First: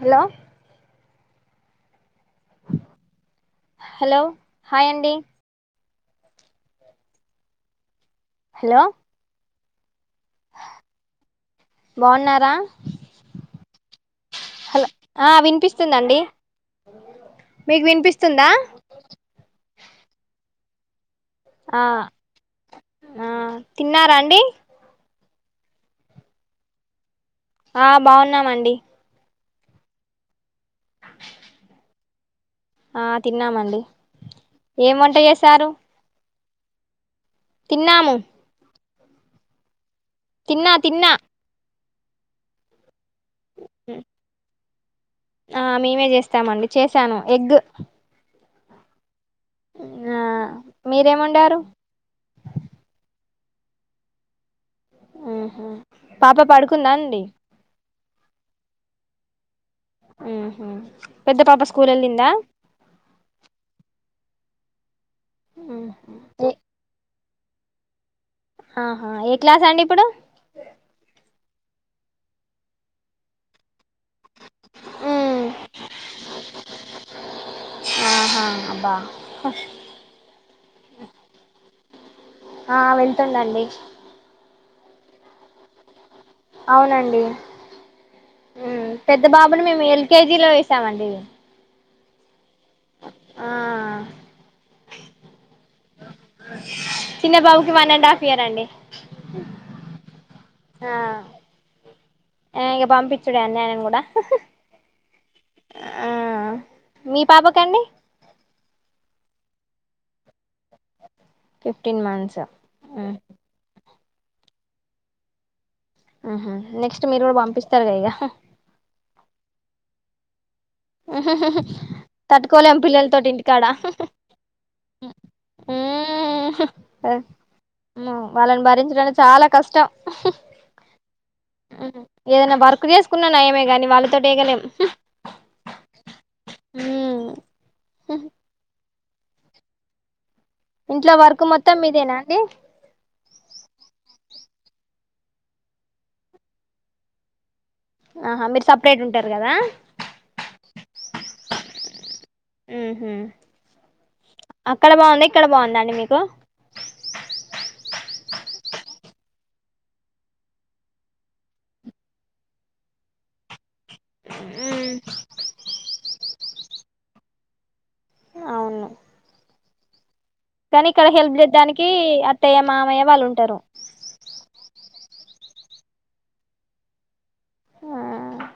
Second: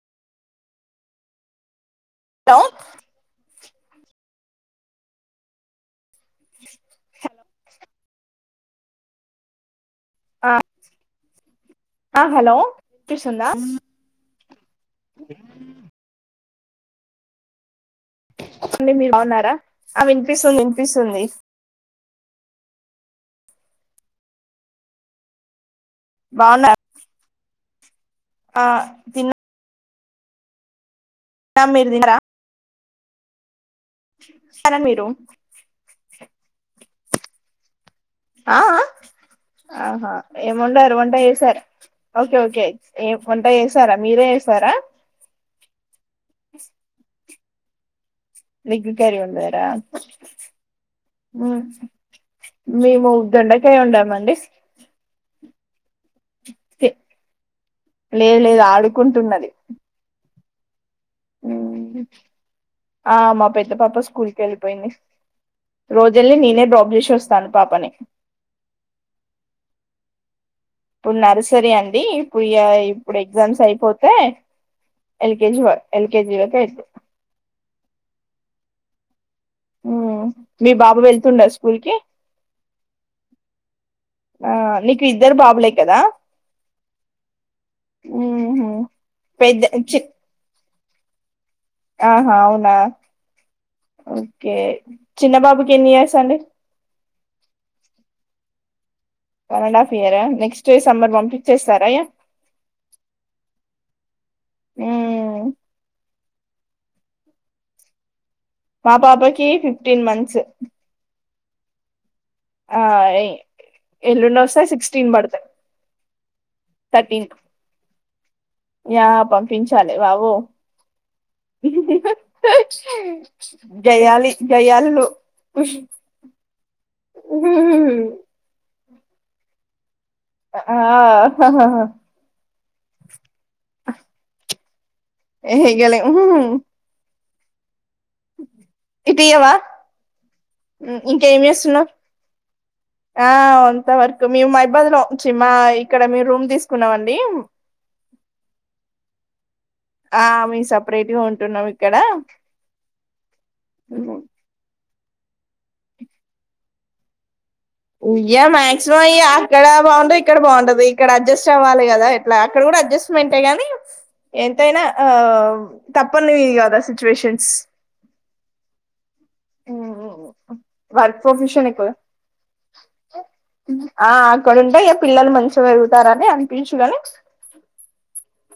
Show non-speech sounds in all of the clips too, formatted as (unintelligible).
Hello లో hello hi అండి hello hello ఆ బావున్నారా హలో వినిపిస్తుందా హ ఆ వినిపిస్తుందండి బ మీకు వినిపిస్తుందా అండి మీరు బాగున్నారా ఆ వినిపిస్తుంది వినిపిస్తుంది ఆ ఆ తిన్నారా అండి బావున్నా ఆ బావున్నామండి నం మీరు దినరా ఆ తిన్నామండి తిన్నారా ఏమ్ మీరు వంట చేసారు తిన్నాము. ఆ ఆ ఆహా తిన్నా ఏంవండారు, తిన్నా వంట చేసారు. ఓకే ఓకే ఏం వంట చేసారా? మీరే చేసారా? ఆ మేమే చేస్తామండి. చేసాను. ఎగ్ ఎగ్ కర్రీ వం డారా ఆ హ్ మీరేమండారు మేము దొండకాయ వండామండి. ఆహా పాప పడుకుందా అండి. లేదు లేదు ఆడుకుంటున్నది. ఆహా హుహ్ ఆ మా పెద్ద పాప స్కూల్ కెళ్పోయింది. ఉహు రోజెల్లీ ఏ నేనే డ్రాప్ చేశి వస్ తను పాపని ఆహా ఏ క్లాస్ అండి ఇప్పుడు. ఇప్పుడు నర్సరీ అండి ఇప్పుడు ఇగా ఇప్పుడు ఎగ్జామ్స్ అయిపో తె ఉ ఎల్కెజీ వా ఎల్కెజీ వరకు ఎళ్తది. ఆహా అబ్బా హ్ మీ బాబు వెళ్తుండా స్కూ కూల్కి ఆ వెలుతుండండి. ఆ నీకు ఇద్దరు బాబులే కదా. అవునండి ఉహు. హ్ పెద్ద బాబును మేము ఎల్కేజీలో వేస్ స్తామండి. ఆహా అవును. ఆ ఓకే చిన్నబాబుకి ఎన్ని ఇయర్స్. అండి. చిన్నబాబుకి వనండ్ హాఫ్ ఇయర్ అండి. వన్ అండ్ హాఫ్ ఇయరా నెక్స్ట్ ఆ సమ్మర్ పంపించేస్తారా ఇగా ఆ ఇగ పంపించుడే అండి ఆయనను కూడా హ్మ్. హ్ ఆ మీ పాప కండి. మా పాపాకి ఫిప్టీన్ మంత్స్. ఫిఫ్టీన్ మంత్స్ ఆ హ్మ్మ్ ఎ- ఎల్లుండి వస్తాయి సిక్స్టీన్ పడతాయి ఆహ నెక్స్ట్ మీరు థర్టీన్ కూడా పంపిస్తారు ఇక యా పంపించాలి బాబో తట్టుకోలేము పిల్లల తోటి ఇంటికాడా గయ్యాళి గయ్యాళులు వాళ్ళని భరించ చాలా కష్టం ఆ ఏదైనా వర్క్ చేసుకున్నా న ఏమే కాగాని వాళ్ళతో వేయగలేం తేగలేము హ ఇటీయవ ఇంట్లో ఇంకేం వర్క్ మొత్తం చేస్తున్నావు మీదేనా అండి ఆ అంత వరకు మేము మైబాద్ లోచ్చి మా ఇక్కడ మేము రూమ్ తీసుకున్నామండి ఆహా మీరు సపరేట్ ఉంటారు కదా ఆ మే సపరేట్ గా ఉంటున్నాం ఇక్కడ ఉహు అక్కడ బాగుంద ఇక్కడ బాగుందండి మీకు ఉయ్యా మాక్సిమం అయ అక్కడ బాగుంటే ఇక్కడ బాగుంటది ఇక్కడ అడ్జస్ట్ అవ్వాలి కదా ఎట్లా అక్కడ కూడా అడ్జస్ట్మెంటే కానీ ఎంతైనా తప్పనిది కదా సిచ్యువేషన్స్ అవును హ్మ్ కానీ ఇక్కడ హెల్ప్ చేద్దడానికి అత్తయ్యమ మామమ్య వాళ్ళు ఉంటారు ఇక్కడ ఉంటే ఇక పిల్లలు మంచిగా పెరుగుతారని అనిపియచు గానీ ఆ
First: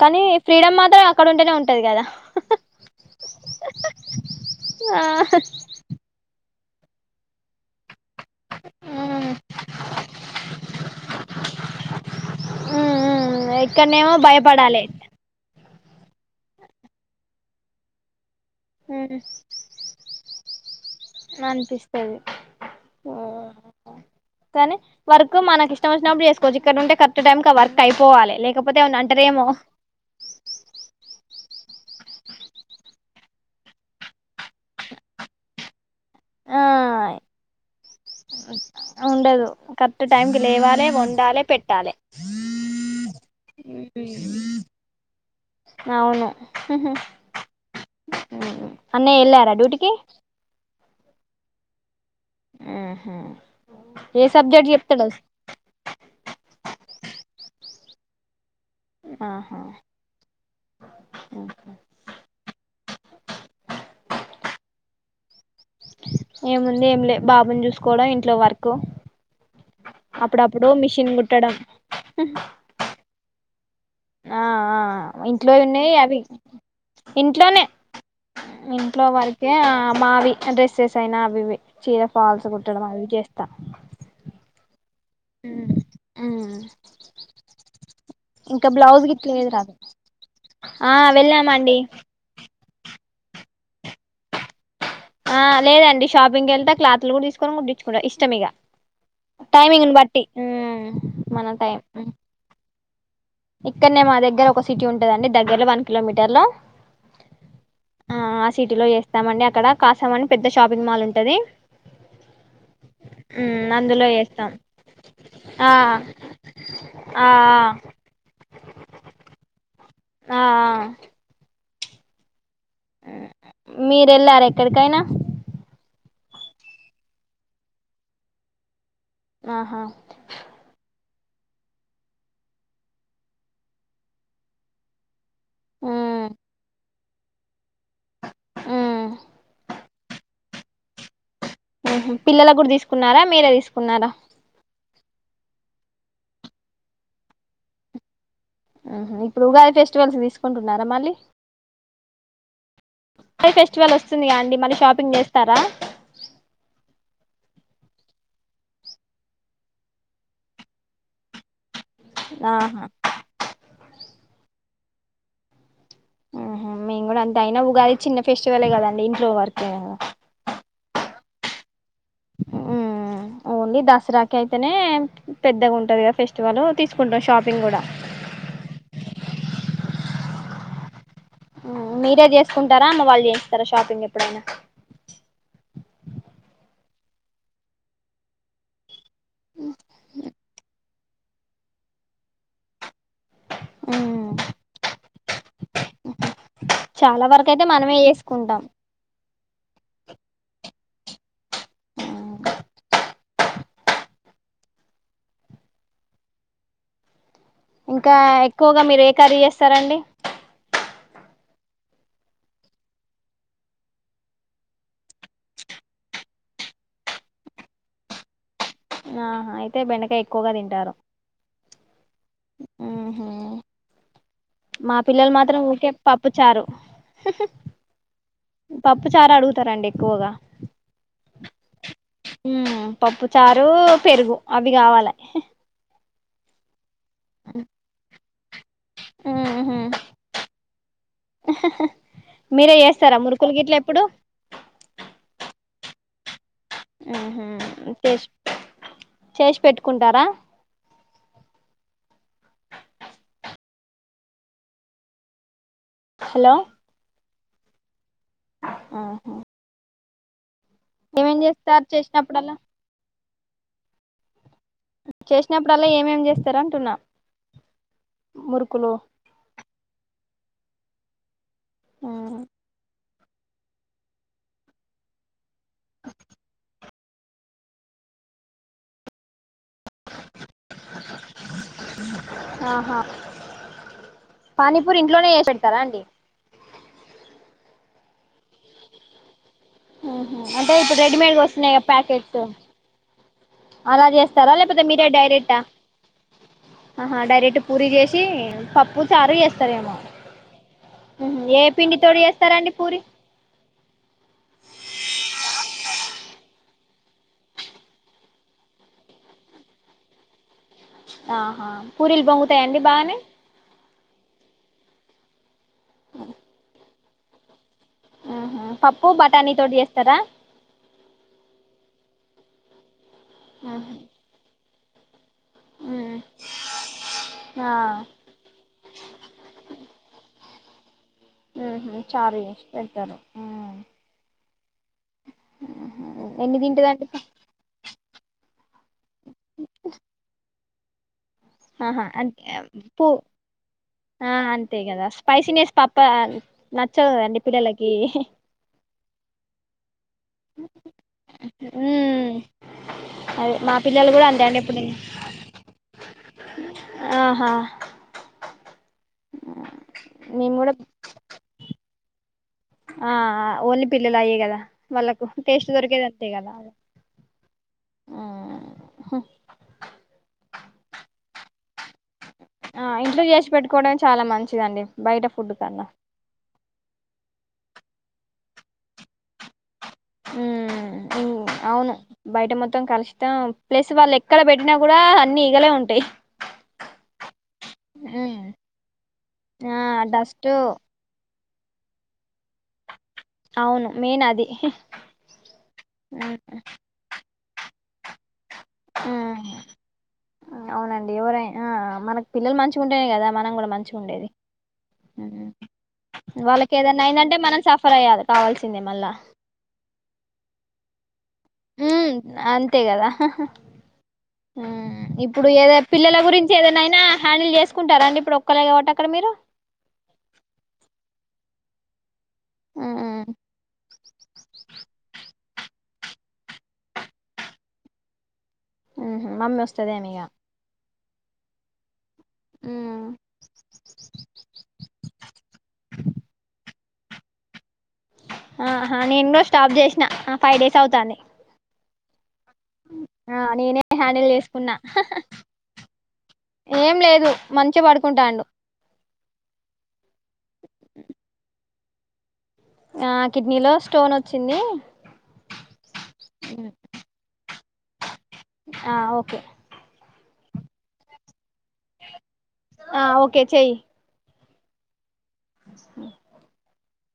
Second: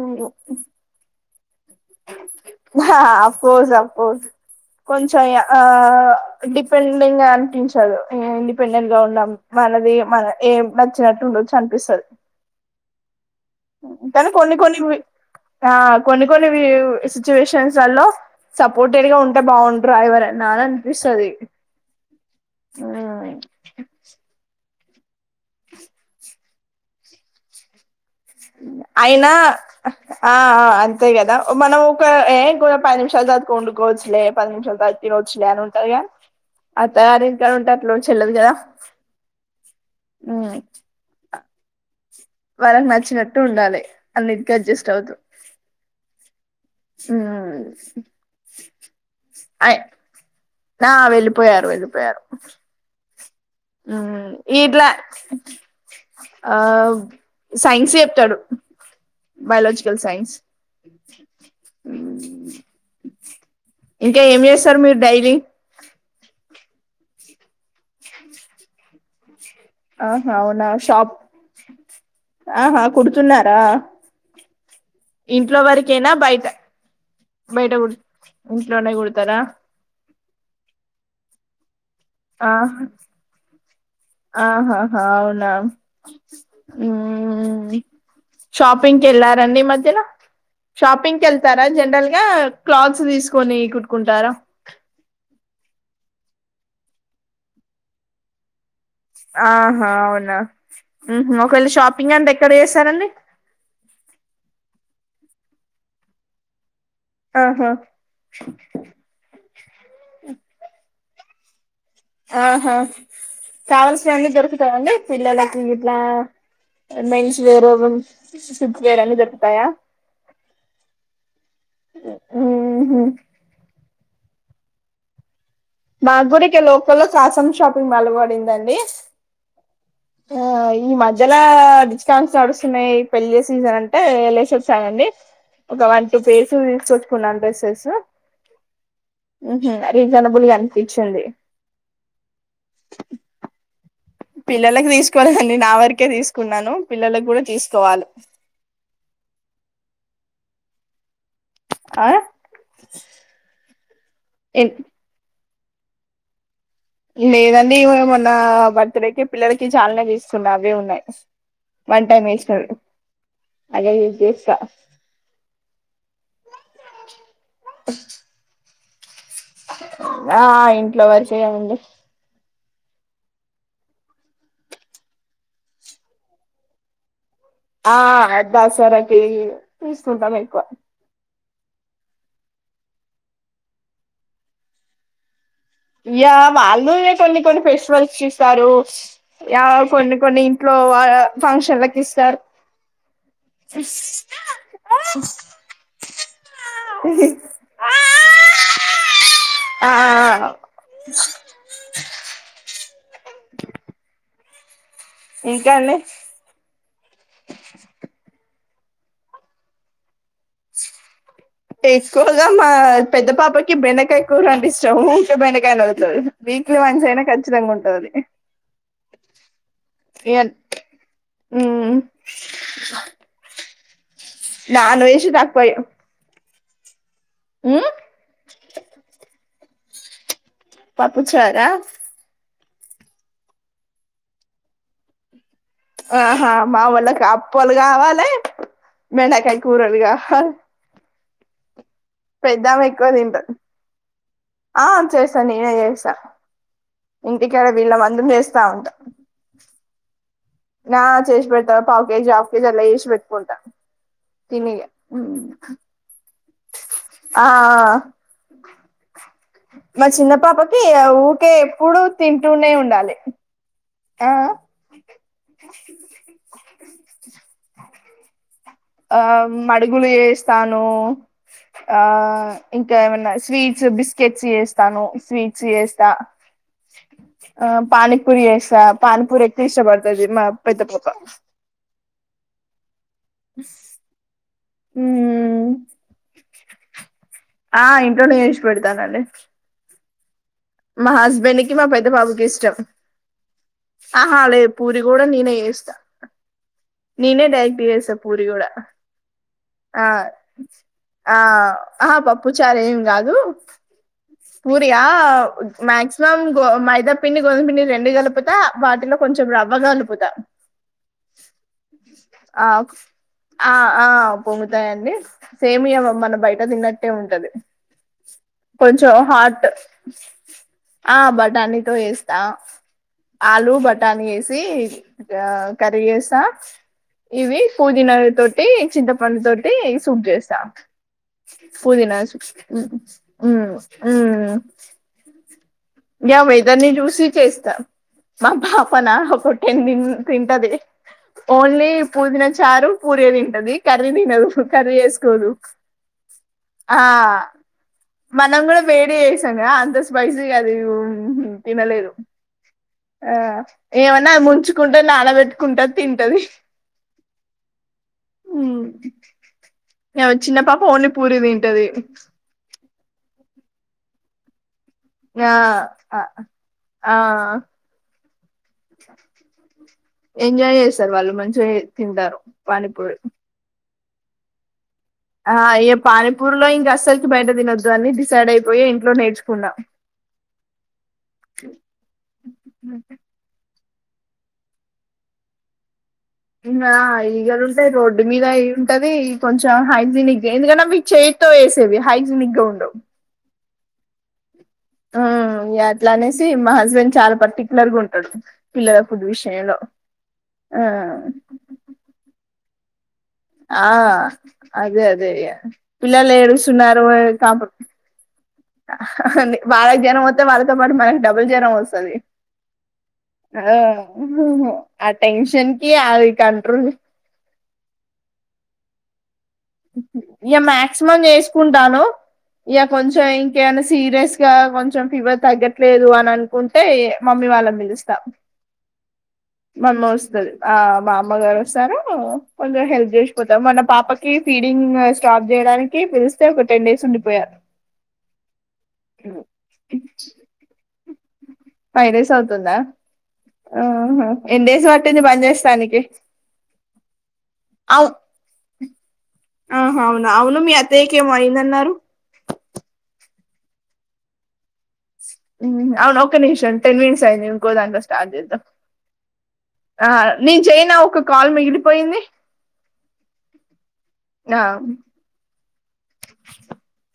కానీ ఫ్రీడమ్ మాత్రం అక్కడుంటేనే ఆ అపోస్ అపోస్ ఆ కొంచం ఆ డిపెండెంట్ గా అనిపించదు ఇండిపెండెంట్ గా ఉండం మనది మన ఎం నచ్చినట్టు ఉండోచ్చు అనిపిస్తాది మ్మ్ మ్మ్ ఇక్కడనేమో కొన్ని కొన్ని భయపడాలి ఆ కొన్ని కొన్ని కొన్ని సిచ్యుషన్ వాళ్ళో సపోర్టెడ్ గా ఉంటే బాగుండ్ర ఎవరైనా అని అనిపిస్తాది అనిపిస్తది కానీ వర్క్ మనకి ఇష్టం వచ్చినపుడు చేసుకోవచ్చు ఇక్కడుంటే కరెక్ట్ టైమ్ కి ఆ వర్క్ అయి అయినా ఆ అంతే కదా మనం ఒక ఏం పది నిమిషాల తర్వాత వండుకోవచ్చులే పది నిమిషాల్ తర్వాత తినోచ్చులే అని ఉంటాది కానీ ఆ చెల్లదు కదా ఉండదు కరెక్ట్ టైంకిి లేవాలే వండాలే పెట్టాలే వాళ్ళకి నచ్చినట్టు ఉండాలి అన్నిటికి అడ్జస్ట్ అవుతు అవును అన్నయ్య ఎళ్ళారా అయ్ డ్యూటీకి ఆ వెళ్ళిపోయారు వెళ్ళిపోయారు హ ఉ ఇట్లా ఆ సైన్స్ చెప్తాడు ఆహా బయాలజికల్ సైన్స్ హ్మ్ ఇంకా ఏం చేస్తారు మీరు డైలి ఏముంది ఏమి లే బాబుని చూసుకోవడం ఇంట్లో వర్కు ఆహా అవునా షాప్ ఆహా ఆహా కుడుతున్నారా ఆ ఆ ఇంట్లో ఉన్నాయి వరకేనా అవి బయట ఇంట్లోనే బయట కు ఇంట్లోనే ఇంట్లో కుడతారా వరకే ఆ మావి డ్రెస్సెస్ అయినా అవివి చీర ఫాల్స్ ఆ కుట్టడం అవి చేస్తా ఆహాహా అవునా హ్మ్ ఇంకా షాపింగ్ బ్లౌజ్ గిట్ల ఏది కెళ్ళారండి రాదు ఈమధ్యన ఆ షాపింగ్ కి కెళ్తారా వెళ్ళామండి జనరల్గా క్లాత్స్ తీసుకొని కుట్టుకుంటారా ఆ లేదండి షాపింగ్కి వెళ్తే క్లాత్లు కూడా తీసుకొని కుట్టించుకుంటా ఇష్టం ఇక ఆహా అవునా హు మన ఒకవేళ టైం షాపింగ్ అంతా ఎక్కడ చేస్తారండి ఇక్కడనే మా దగ్గర ఒక సిటీ ఉంటుందండి దగ్గరలో వన్ కిలోమీటర్లో ఆహా ఆ ఆ సిటీలో వేస్తామండి అక్కడ కాసామని పెద్ద షాపింగ్ మాల్ ఉంటు అది ఆహా అందులో కావాల్సినవన్నీ చేస్తాం దొరుకుతదండి పిల్లలకి ఆ ఇట్లా ఆ మెన్స్ వేరు వేరన్ని దొరుకుతాయా ఆహ ఓ ఆహా మీర వెళ్లారు ఎక్కడికైనా మా గురి ఇక లోకల్లో కాసం షాపింగ్ మాల్ పడిందండి ఆహా ఆ ఈ మధ మద్దలా రిజకాన్స్ నడుస్తున్నాయి పెళ్లి సీజన్ అంటే ఎససాగండి ఒక వన్ టూ మ్మ్ పేస్ తీసుకొచ్చ ఫునా ప్రసేస్ మ్మ్ ఏ జాం అని ఇచ్చండి పిల్లలకు కూడా తీసుకున్నారా మీరే తీసుకున్నారా పిల్లలకి తీసుకోవాలండి నా వరకే తీసుకున్నాను పిల్లలకి కూడా తీసుకోవాలి ఆ ఇప్పుడు ఉగాది ఫెస్టివల్స్ తీసుకుంటున్నారా మళ్ళీ ఆ ఫెస్టివల్ వస్తుందిగా అండి మళ్ళీ షాపింగ్ చేస్తున్నారా లేదండి మొన్న బర్త్డే కి పిల్లలకి చాలానే తీసుకున్న అవే ఉన్నాయి వన్ టైమ్ వేసారు ఆహా అదో చూస్త ఆహ మేము గుడా అంత అయినా ఉగాది చిన్న ఫెస్టివల్ గదా నేన్ ఆ ఆ ఇంట్లో వర్క్ చేయాలండి హ్మ్మ్ ఓన్లీ దసరాకి అయితేనే పెద్దగా ఉంటది కదా ఫెస్టివల్ తీసుకుంటాం షాప్ ఆ ఆ దసరకి తీస్తుంటాం ఎక్కువ మీరే చేసుకుంటారా అమ్మ వాళ్ళు చేస్తారా షాపింగ్ ఎప్పుడన్న యా వాళ్ళు ఇగ కొన్ని కొన్ని ఫెస్టివల్స్ ఇస్తారు యా కొన్ని కొన్ని ఇంట్లో వా ఫంక్షన్లలకు ఇస్తారు. హ్మ్మ్ చాలా వరకు అయితే మనమే చేసుకుంటాం. ఆ ఆ ఆ ఇంకా అండి ఇంకా ఎక్కువగా మీరు ఏ కర్రీ చేస్తారండి ఎక్కువగా మా పెద్ద పాపకి బెండకాయ కూరంటే ఇష్టం ఊకె బెండకాయ అని అడుగుతది వీక్లీ వన్స్ అయినా ఖచ్చితంగా ఉంటది. ఆహా అయితే బెండకాయ ఇగ ఎక్కువగా తింటారు మ్మ్ హ్మ్మ్ మా నాన్ వెజ్ పిల్లలు మాత్రం తక్కువ ఊకే పప్పు చారు మ్మ్ పప్పు చారు అడుగుతారండి ఎక్కువగా పప్పు చారా ఉమ్మ్ పప్పుచార్ డూ పెరుగు అవ్వి గావాలె ఆహా మావోల్లక్ కప్పలు గావాలే బెండకాయ్ ఉహు కూరల్గావాల్ (unintelligible) (inaudible) మీరే పెద్దామే ఎక్కువ చేస్తారా తింటద్. మురుకులు గిట్ల ఎప్పుడు ఆ చేస్తా నే నేనే చేస్తా ఉహు ఇంటికాడ వీళ్ళ మందం చేస్తా ఉంటా. కుంటారా ఆ చేశి పెడ్తా పావ్ కేజి, ఆఫ్ కేజి అట్ల చేశి పెట్కుంటా. తినిగా ఊ హలో ఆ ఆ ఆహా మా చిన్న పాప కీ ఏమేం ఊకే చేస్తారు ఎప్పుడు చేసినప్పుడల్లా తింటూనే ఉండాలి ఆఅ చేసినప్పుడల్లా ఏమేం చేస్తార అంటున్నా ముర్ ఆ మడుగులు ఏస్ తాను ఆ ఇంకా ఏమన్ స్వీట్స్ బిస్కెట్స్ చేస్తాను స్వీట్ చేస్తా ఆ పనీపూరి ఎసా, పనిపూరి ఎక్కు ఇష్ట పడుతది మా పెద్ద పాప. ఆహా పానీపూరి ఇంట్లోనే ఏశ్ మ్మ్ పెడతారా అండి ఆ ఇంట్లోనే ఏశ్పెడతానండి ఉ అంటే ఇప్పుడు రెడీమేడ్గా వస్తున్నాయా మా పెద్ద ప్యాకెట్స్ బాబుకి ఇష్టం అలా ఆహా చేస్తారా లే లేకపోతే పూరి మీరే కూడా నేనే డైరెక్టా ఏస్తా. ఆహా నేనే డైరెక్ట్ డైక్ట్ పూరి చేస్తా చేసి పూరి గూడా. పప్పు చారు చేస్తారేమో ఆ ఆ ఉహు ఏ అహా పిండితోటి చేస్తారండి పప్పుచారు ఏం పూరి గాదు. పూరియా మాక్సిమం గో మైదాపిండి, గోధుంపిండి రెండు కలుపుతా, వాటిలో కొంచెం రవ్వ కలుపుతా. ఆహా పూరీలు పొంగుతాయా ఆ అండి బాగనే ఆ ఆ పొంగుతాయండి సేమ్ ఇగ మా మన బయట తిన్నట్టే ఉంటది. ఆహా ప చో హాట్ ఆ బటా నీతో ఏస్తా ఆలూ మ్మ్ బటాని ఏసీ టా కర్ ఏస్తా, ఇవి ఆ పుదీనా తోటి, చింతపండు తోటి, సూప్ జేస్. తాక్ మ్మ్ పుదినా సు చారు చేసి పెడతారు ఉ ఊ ఆ గ్య ఎన్ని వెదర్ ని తింటదండి జూసి చేస్తా మా భా ఫనా ఒక టెన్ దిన్ తింటాది ఆహా అే పూ పూరే తింటది కర్రీ ఆ తినదు అంతే కర్రీ కదా చేసుకోదు స్పైసీినెస్ పప్ప ఆ నచ్చదు కదండి పిల్లలకి మనం కూడా వేడి చేసాం అంత స్పైసి అది ఉహు తినలేదు మ్మ్ ఆ అదే మా పిల్లలు కూడా ఏమన్నా అంతే ఆమె అండి ఇప్పుడు ముంచుకుంటే నానబెట్టుకుంటే తింటది ఆహా ఉమ్ మేము చిన్న కూడా పాప ఓన్లీ పూరి తింటది ఆ ఆ ఓన్లీ పిల్లలుయిే కదా వాళ్ళకు ఆ టేస్ట్ దొరికేది ఆఆ ఆ ఎంజాయ్ చేస్తారు వాళ్ళు మంచిగా తింటారు ఆ పానీపూరి ఇంట్లో చేసి పెట్టుకోవడానికి చాలా మంచిదండి బయట ఫుడ్ కన్నా ఏ ఇగ పనిపూర్ లో అస్సలకి బయట తినొద్దు అని డిసైడ్ అయిపోయయి ఇంట్లో నేర్చుకున్నా ఉ ఉ అవును బయట మొత్తం కలిసితం ప్లస్ వాళ్ళు ఎక్కడ పెట్టినా కూడా అన్ని ఈగలే ఉంటాయి ఆ ఈగ లు ఉంటాయి రోడ్డు మీద అయి ఉంటది కొంచెం ఆ హైజీనిక్ డస్ట్ ఎందుకంటే మీకు చే వేసేవి హైజినిక్ గా ఉండవు అవును మెయిన్ అది ఆ అట్లా అనేసి మా హస్బెండ్ చాలా పర్టిక్యులర్గా ఉంటాడు పిల్లల ఫుడ్ ఉమ్, విషయంలో ఆ ఉంటే కదా మనం కూడా ఆ మంచిగా ఉండేది అదే అదే ఉమ్. ఇగ పిల్లలు వాళ్ళకి ఏడుసున్నారు ఏదన్నా అయిందంటే మనం కాపడు సఫర్ అయ్యాలి కావాల్సిందే ఆ మళ్ళా వాళ్ళకి జరం వాతే వాళ్ళతో పాటు మనకి డబుల్ జ్వరం ఉమ్, వస్తుంది అంతే కదా ఉమ్, ఆ ఇప్పుడు టెన్షన్ ఏదో కి అది కంట్రోల్ కుంటారా అండి ఇప్పుడు ఒక్కళ్ళ కాబట్టి అక్కడ మీరు ఇక మాక్సిమం చేసుకుంటాను ఇగ ఉమ్, ఉమ్, కొంచం ఇంక ఎం అన్న సీరియస్ గా కొంచెం ఫీవర్ తగ్గట్లేదు అని అనుకుంటే మమ్మీ వాళ్ళ ని పిలుస్తా ఉమ్, మమ్మీ వస్తదేమిగా ఒస్తది ఆ మా అమ్మ గారు వస్తారు కొంచెం హెల్ప్ చేసి పోత మొన్న పాపా ఫీడింగ్ స్టాప్ చేయడానికి పిలిస్తే టెన్ డేస్ ఉండిపోయారు ఆహా నేను కూడా స్టాప్ చేసినా ఆ ఫైవ్ డేస్ అవుతాంది ఫైవ్ డేస్ అవుతు తుందా ఆ నేనే ఆహా హ్యాండిల్ చేసుకున్నా ఎన్నిడేస్ బట్టింది బంద చేస్తానికి ఏం లేదు మంచిగా హౌ పడుకుంటాండు ఆహా అవున అవును మీ అత్తయ్యకి ఏమో అయిందన్నారు (inaudible) ఆ కిడ్నీలో స్టోన్ వచ్చింది ఉ అవును ఒక్క నిమిషం టెన్ మినిట్స్ అయింది ఇంకో దాంట్లో స్టార్ట్ చేద్దాం ఆ ఓకే ఆ నీను చేయనా ఒక కాల్ కాల్ మిగిలిపోయింది ఆ ఓకే చెయ్యి ఆ (inaudible)